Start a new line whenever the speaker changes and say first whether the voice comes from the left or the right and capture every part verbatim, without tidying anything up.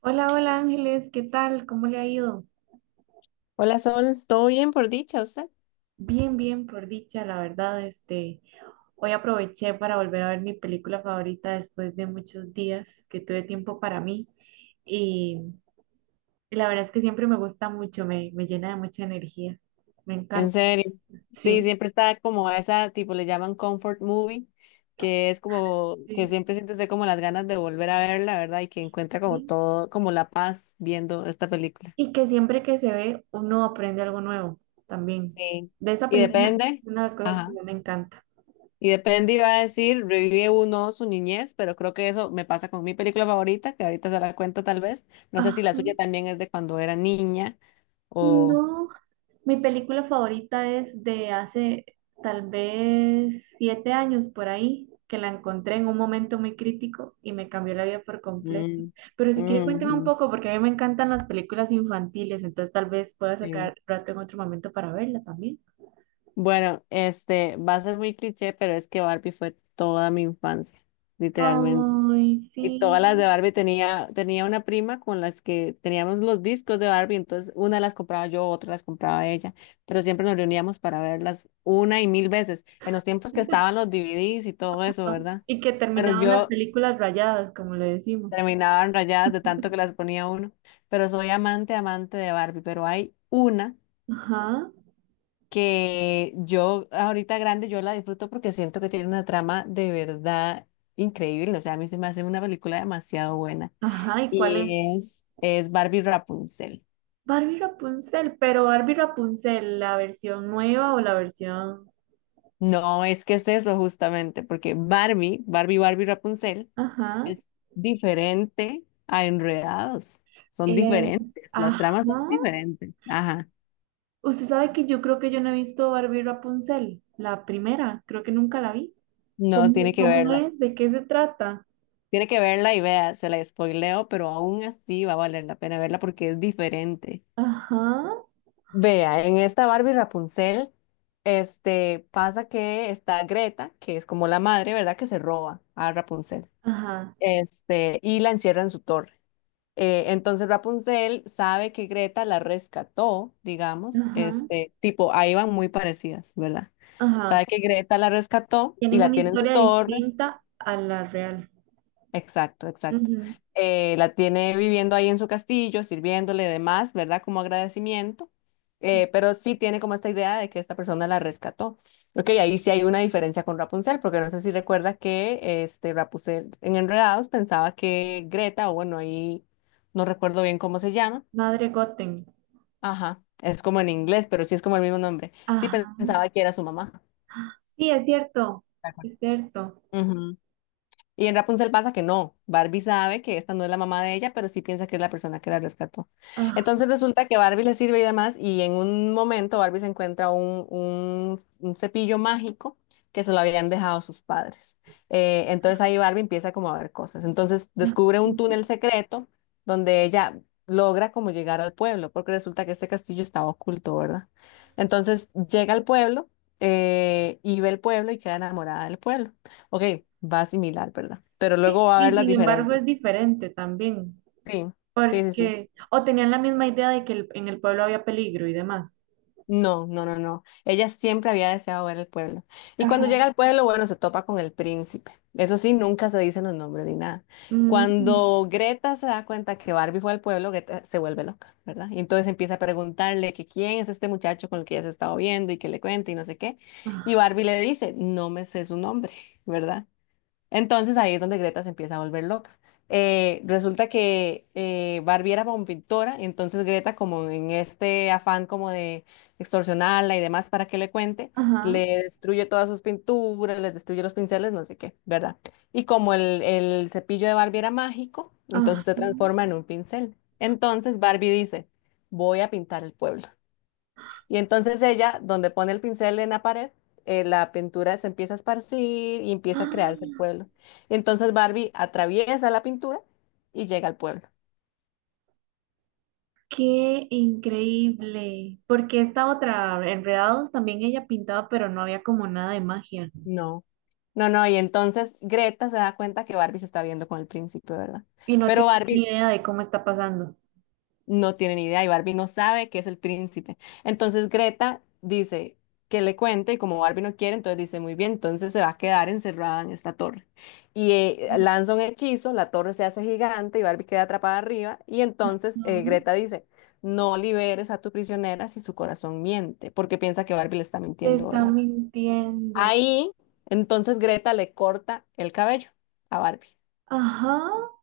right: Hola, hola Ángeles, ¿qué tal? ¿Cómo le ha ido?
left: Hola Sol, ¿todo bien por dicha usted?
right: Bien, bien, por dicha, la verdad, este, hoy aproveché para volver a ver mi película favorita después de muchos días que tuve tiempo para mí y, y la verdad es que siempre me gusta mucho, me, me llena de mucha energía, me
left: En
right: encanta,
left: serio. Sí,
right: sí,
left: siempre está como a esa, tipo le llaman comfort movie, que es como que
right: sí,
left: siempre siente usted como las ganas de volver a verla, ¿verdad? Y que encuentra como
right: sí.
left: todo, como la paz viendo esta película.
right: Y que siempre que se ve uno aprende algo nuevo también.
left: Sí.
right: De esa
left: Y
right: película, es
left: depende.
right: una de las cosas que
left: Ajá.
right: yo me encanta.
left: Y depende, iba a decir, revive uno su niñez, pero creo que eso me pasa con mi película favorita, que ahorita se la cuento tal vez. No sé si
right: Ajá,
left: la suya también es de cuando era niña o...
right: no. Mi película favorita es de hace tal vez siete años por ahí, que la encontré en un momento muy crítico y me cambió la vida por completo.
left: Mm,
right: Pero si quiere cuénteme un
left: ujú,
right: poco, porque a mí me encantan las películas infantiles, entonces tal vez pueda
left: sí.
right: sacar rato en otro momento para verla también.
left: Bueno, este, va a ser muy cliché, pero es que Barbie fue toda mi infancia, literalmente.
right: Ay,
left: Y todas las de
right: sí.
left: Barbie tenía, tenía una prima con las que teníamos los discos de Barbie, entonces una las compraba yo, otra las compraba ella, pero siempre nos reuníamos para verlas una y mil veces, en los tiempos que estaban los D V Ds y todo eso, ¿verdad?
right: Y que
left: Pero
right: terminaban las
left: yo
right: películas rayadas, como le decimos.
left: terminaba rayadas de tanto que las ponía uno, pero soy amante, amante de Barbie, pero hay una
right: Ajá,
left: que yo ahorita grande, yo la disfruto porque siento que tiene una trama de verdad increíble, o sea, a mí se me hace una película demasiado buena.
right: ajá, ¿y cuál es?
left: Y es, es Barbie Rapunzel.
right: Barbie Rapunzel, pero Barbie Rapunzel, ¿la versión nueva o la versión...?
left: No, es que es eso justamente, porque Barbie, Barbie, Barbie Rapunzel
right: Ajá.
left: es diferente a Enredados. Son
right: Eh,
left: diferentes, las
right: ajá.
left: tramas son diferentes. Ajá,
right: Usted sabe que yo creo que yo no he visto Barbie Rapunzel, la primera, creo que nunca la vi.
left: no, tiene
right: ¿Cómo,
left: que
right: cómo
left: verla.
right: es? ¿De qué se trata?
left: Tiene que verla y vea, se la spoileo, pero aún así va a valer la pena verla porque es diferente.
right: Ajá,
left: Vea, en esta Barbie Rapunzel, este, pasa que está Greta, que es como la madre, ¿verdad? Que se roba a Rapunzel.
right: ajá,
left: Este, y la encierra en su torre. Eh, entonces Rapunzel sabe que Greta la rescató, digamos,
right: ajá,
left: este, tipo, ahí van muy parecidas, ¿verdad?
right: ajá.
left: Sabe que Greta la rescató y
right: Tienen
left: la
right: una
left: tiene en su
right: historia
left: torre.
right: distinta a la real.
left: Exacto, exacto.
right: Ujú.
left: Eh, la tiene viviendo ahí en su castillo, sirviéndole y demás, ¿verdad? Como agradecimiento, eh, pero sí tiene como esta idea de que esta persona la rescató. Ok, ahí sí hay una diferencia con Rapunzel, porque no sé si recuerda que este Rapunzel en Enredados pensaba que Greta, o bueno, ahí no recuerdo bien cómo se llama,
right: Madre Goten.
left: ajá, es como en inglés, pero sí es como el mismo nombre, sí
right: Ajá.
left: pensaba que era su mamá.
right: Sí, es cierto, es cierto.
left: Y en Rapunzel pasa que no. Barbie sabe que esta no es la mamá de ella, pero sí piensa que es la persona que la rescató.
right: Ah,
left: Entonces resulta que Barbie le sirve y demás, y en un momento Barbie se encuentra un, un- un cepillo mágico que se lo habían dejado sus padres. Eh, entonces ahí Barbie empieza como a ver cosas. Entonces
right: ah,
left: descubre un
right: ujú.
left: túnel secreto donde ella logra como llegar al pueblo, porque resulta que este castillo estaba oculto, ¿verdad? Entonces llega al pueblo eh, y ve el pueblo y queda enamorada del pueblo. Ok, va similar, ¿verdad? Pero
right: Sí,
left: luego va a haber
right: y
left: las
right: sin embargo es
left: diferencias.
right: diferente también,
left: Sí, sí, sí, sí.
right: porque o tenían la misma idea de que el- en el pueblo había peligro y demás.
left: No, no, no, no. Ella siempre había deseado ver el pueblo. Y cuando
right: Ajá.
left: llega al pueblo, bueno, se topa con el príncipe. Eso sí, nunca se dicen los nombres ni nada.
right: Mm,
left: Cuando Greta se da cuenta que Barbie fue al pueblo, Greta se vuelve loca, ¿verdad? Y entonces empieza a preguntarle que quién es este muchacho con el que ella se estaba viendo y que le cuente y no sé qué. Y
right: ah,
left: Barbie le dice, no me sé su nombre, ¿verdad? Entonces ahí es donde Greta se empieza a volver loca. Eh, resulta que eh, Barbie era como pintora, y entonces Greta, como en este afán como de extorsionarla y demás para que le cuente, le
right: ajá,
left: destruye todas sus pinturas, les destruye los pinceles, no sé qué, ¿verdad? Y como el, el cepillo de Barbie era mágico,
right: ajá.
left: entonces se transforma en un pincel. Entonces Barbie dice, voy a pintar el pueblo. Y entonces ella, donde pone el pincel en la pared, eh, la pintura se empieza a esparcir y empieza a crearse el
right: ¡Ah!
left: pueblo. Entonces Barbie atraviesa la pintura y llega al pueblo.
right: ¡Qué increíble! Porque esta otra, Enredados, también ella pintaba, pero no había como nada de magia.
left: No. No, no, y entonces Greta se da cuenta que Barbie se está viendo con el príncipe, ¿verdad?
right: Y no
left: Pero
right: tenía ni
left: Barbie
right: idea de cómo está pasando.
left: no tiene ni idea y Barbie no sabe que es el príncipe. Entonces Greta dice que le cuente y como Barbie no quiere, entonces dice, muy bien, entonces se va a quedar encerrada en esta torre. Y eh, lanza un hechizo, la torre se hace gigante y Barbie queda atrapada arriba y entonces eh,
right: Ujú.
left: Greta dice, no liberes a tu prisionera si su corazón miente, porque piensa que Barbie le está
right: Le
left: mintiendo,
right: está
left: ¿verdad?
right: mintiendo.
left: Ahí, entonces Greta le corta el cabello a Barbie.
right: Ajá.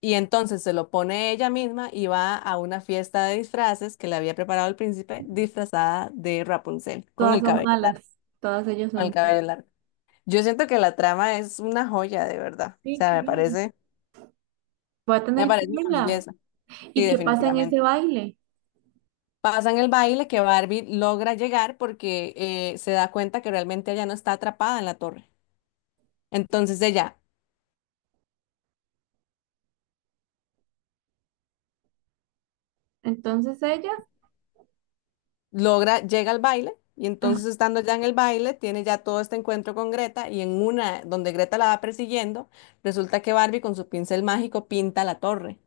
left: Y entonces se lo pone ella misma y va a una fiesta de disfraces que le había preparado el príncipe, disfrazada de Rapunzel, con
right: Todas
left: el
right: son
left: cabello largo,
right: malas. Todas ellas
left: con el
right: son malas.
left: cabello largo. Yo siento que la trama es una joya, de verdad. O
right: Sí,
left: sea,
right: qué
left: me
right: bien.
left: parece,
right: Voy a
left: me
right: tener que
left: parece una
right: verla.
left: belleza. Sí,
right: ¿Y qué pasa en ese
left: definitivamente.
right: baile?
left: Pasan el baile que Barbie logra llegar porque eh, se da cuenta que realmente ella no está atrapada en la torre. Entonces ella
right: Entonces ella.
left: logra, llega al baile y entonces estando ya en el baile, tiene ya todo este encuentro con Greta y en una donde Greta la va persiguiendo, resulta que Barbie con su pincel mágico pinta la torre.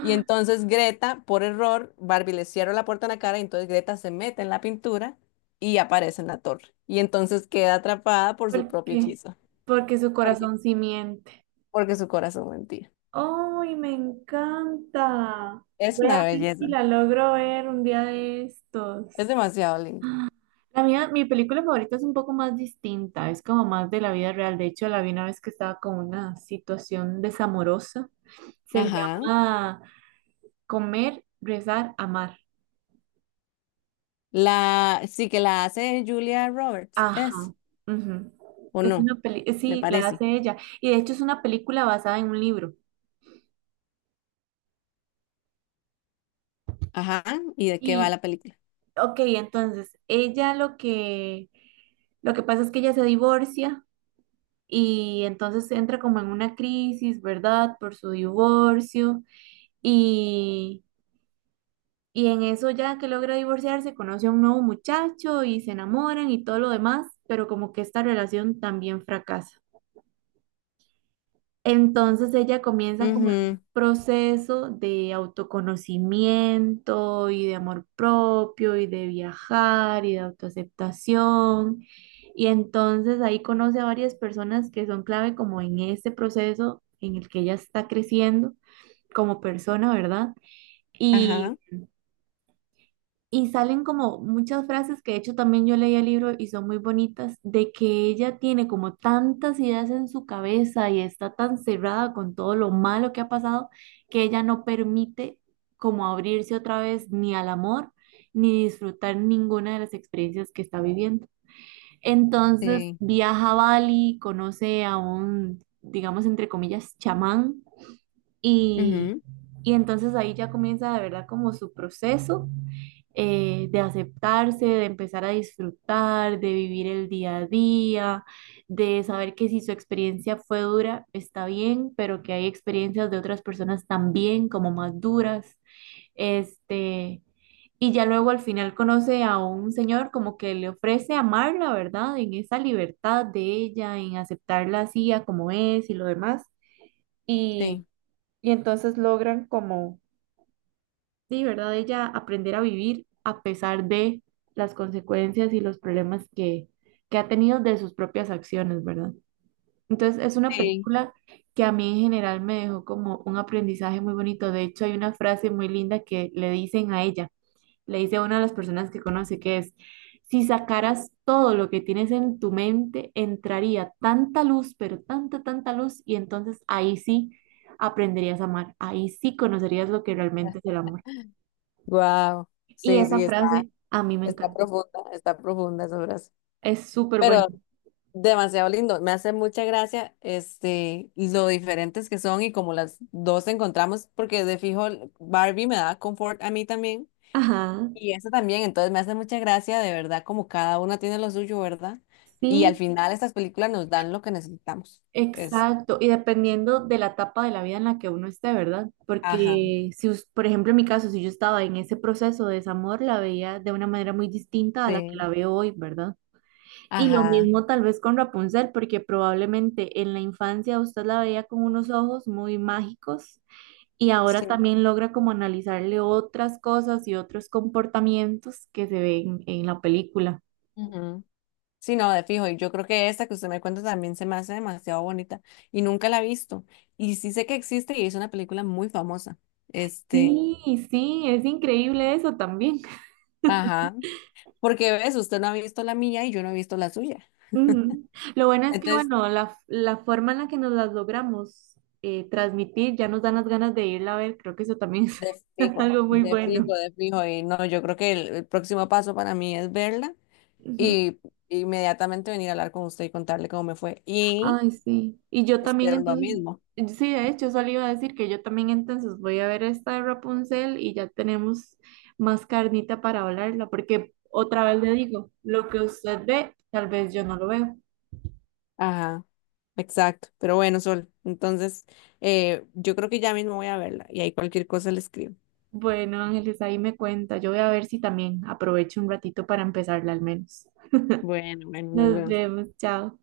left: Y entonces Greta, por error, Barbie le cierra la puerta en la cara y entonces Greta se mete en la pintura y aparece en la torre. Y entonces queda atrapada por su
right: ¿por
left: propio
right: qué?
left: hechizo.
right: Porque su
left: ¿Por qué?
right: corazón sí miente.
left: Porque su corazón mentía.
right: ¡Ay, me encanta!
left: Es
right: Voy a
left: una
right: ver si
left: belleza.
right: la logro ver un día de estos.
left: Es demasiado linda.
right: La mía, mi película favorita es un poco más distinta, es como más de la vida real. De hecho, la vi una vez que estaba con una situación desamorosa. Se
left: Ajá.
right: llama Comer, Rezar, Amar.
left: La, sí que la hace Julia Roberts, es,
right: Ajá. Ujú.
left: o
right: Es
left: no,
right: una peli,
left: me
right: sí, la
left: parece.
right: hace ella. Y de hecho es una película basada en un libro.
left: Ajá, ¿y de qué va
right: Y
left: la película?
right: ok, entonces ella lo que lo que pasa es que ella se divorcia y entonces entra como en una crisis, ¿verdad? Por su divorcio y y en eso ya que logra divorciarse, conoce a un nuevo muchacho y se enamoran y todo lo demás, pero como que esta relación también fracasa. Entonces ella comienza como en un
left: Ujú,
right: proceso de autoconocimiento y de amor propio y de viajar y de autoaceptación. Y entonces ahí conoce a varias personas que son clave como en este proceso en el que ella está creciendo como persona, ¿verdad? Y
left: ajá,
right: y salen como muchas frases que de hecho también yo leí el libro y son muy bonitas, de que ella tiene como tantas ideas en su cabeza y está tan cerrada con todo lo malo que ha pasado que ella no permite como abrirse otra vez ni al amor ni disfrutar ninguna de las experiencias que está viviendo. Entonces
left: sí,
right: viaja a Bali, conoce a un, digamos entre comillas, chamán y,
left: ujú,
right: y entonces ahí ya comienza de verdad como su proceso eh, de aceptarse, de empezar a disfrutar, de vivir el día a día, de saber que si su experiencia fue dura, está bien, pero que hay experiencias de otras personas también como más duras. Este, y ya luego al final conoce a un señor como que le ofrece amarla, ¿verdad? En esa libertad de ella, en aceptarla así a como es y lo demás. Y
left: sí.
right: y entonces logran como, sí, ¿verdad? Ella aprender a vivir a pesar de las consecuencias y los problemas que, que ha tenido de sus propias acciones, ¿verdad? Entonces es una
left: Sí.
right: película que a mí en general me dejó como un aprendizaje muy bonito. De hecho, hay una frase muy linda que le dicen a ella, le dice a una de las personas que conoce, que es: si sacaras todo lo que tienes en tu mente, entraría tanta luz, pero tanta, tanta luz, y entonces ahí sí aprenderías a amar, ahí sí conocerías lo que realmente es el amor.
left: Wow.
right: Y
left: Sí,
right: esa
left: sí, está,
right: frase a mí me
left: está
right: encanta,
left: profunda, está profunda esa frase.
right: es súper buena.
left: Pero demasiado lindo. Me hace mucha gracia este, lo diferentes que son y como las dos encontramos, porque de fijo Barbie me da confort a mí también.
right: Ajá,
left: Y esa también, entonces me hace mucha gracia, de verdad, como cada una tiene lo suyo, ¿verdad? Y al
right: sí,
left: final estas películas nos dan lo que necesitamos. Este,
right: exacto, y dependiendo de la etapa de la vida en la que uno esté, ¿verdad?
left: ajá.
right: Porque si, us- por ejemplo, en mi caso, si yo estaba en ese proceso de desamor, la veía de una manera muy distinta a la que la
left: Sí.
right: veo hoy, ¿verdad? Y lo
left: Ajá,
right: mismo tal vez con Rapunzel, porque probablemente en la infancia usted la veía con unos ojos muy mágicos y ahora
left: sí.
right: también logra como analizarle otras cosas y otros comportamientos que se ven en la película.
left: Ujú. Sí, no, de fijo. Y yo creo que esta que usted me cuenta también se me hace demasiado bonita. Y nunca la he visto. Y sí sé que existe y es una película muy famosa. Este,
right: Sí, sí, es increíble eso también.
left: ajá. Porque ves, usted no ha visto la mía y yo no he visto la suya.
right: Ujú. Lo bueno es que,
left: Entonces,
right: bueno, la, la forma en la que nos las logramos eh, transmitir ya nos dan las ganas de irla a ver. Creo que eso también es
left: de fijo,
right: algo muy
left: de
right: bueno.
left: fijo, de fijo. Y no, yo creo que el, el próximo paso para mí es verla
right: Ujú.
left: y inmediatamente venir a hablar con usted y contarle cómo me fue. Y
right: Ay, sí. Y yo también
left: espero lo
right: entonces,
left: mismo.
right: sí, de hecho, solo iba a decir que yo también entonces voy a ver esta de Rapunzel y ya tenemos más carnita para hablarla, porque otra vez le digo, lo que usted ve, tal vez yo no lo veo.
left: Ajá. Exacto, pero bueno, Sol, entonces eh, yo creo que ya mismo voy a verla y ahí cualquier cosa le escribo.
right: Bueno, Ángeles, ahí me cuenta. Yo voy a ver si también aprovecho un ratito para empezarla al menos.
left: Bueno, bueno, nos
right: Nos
left: vemos.
right: vemos, chao.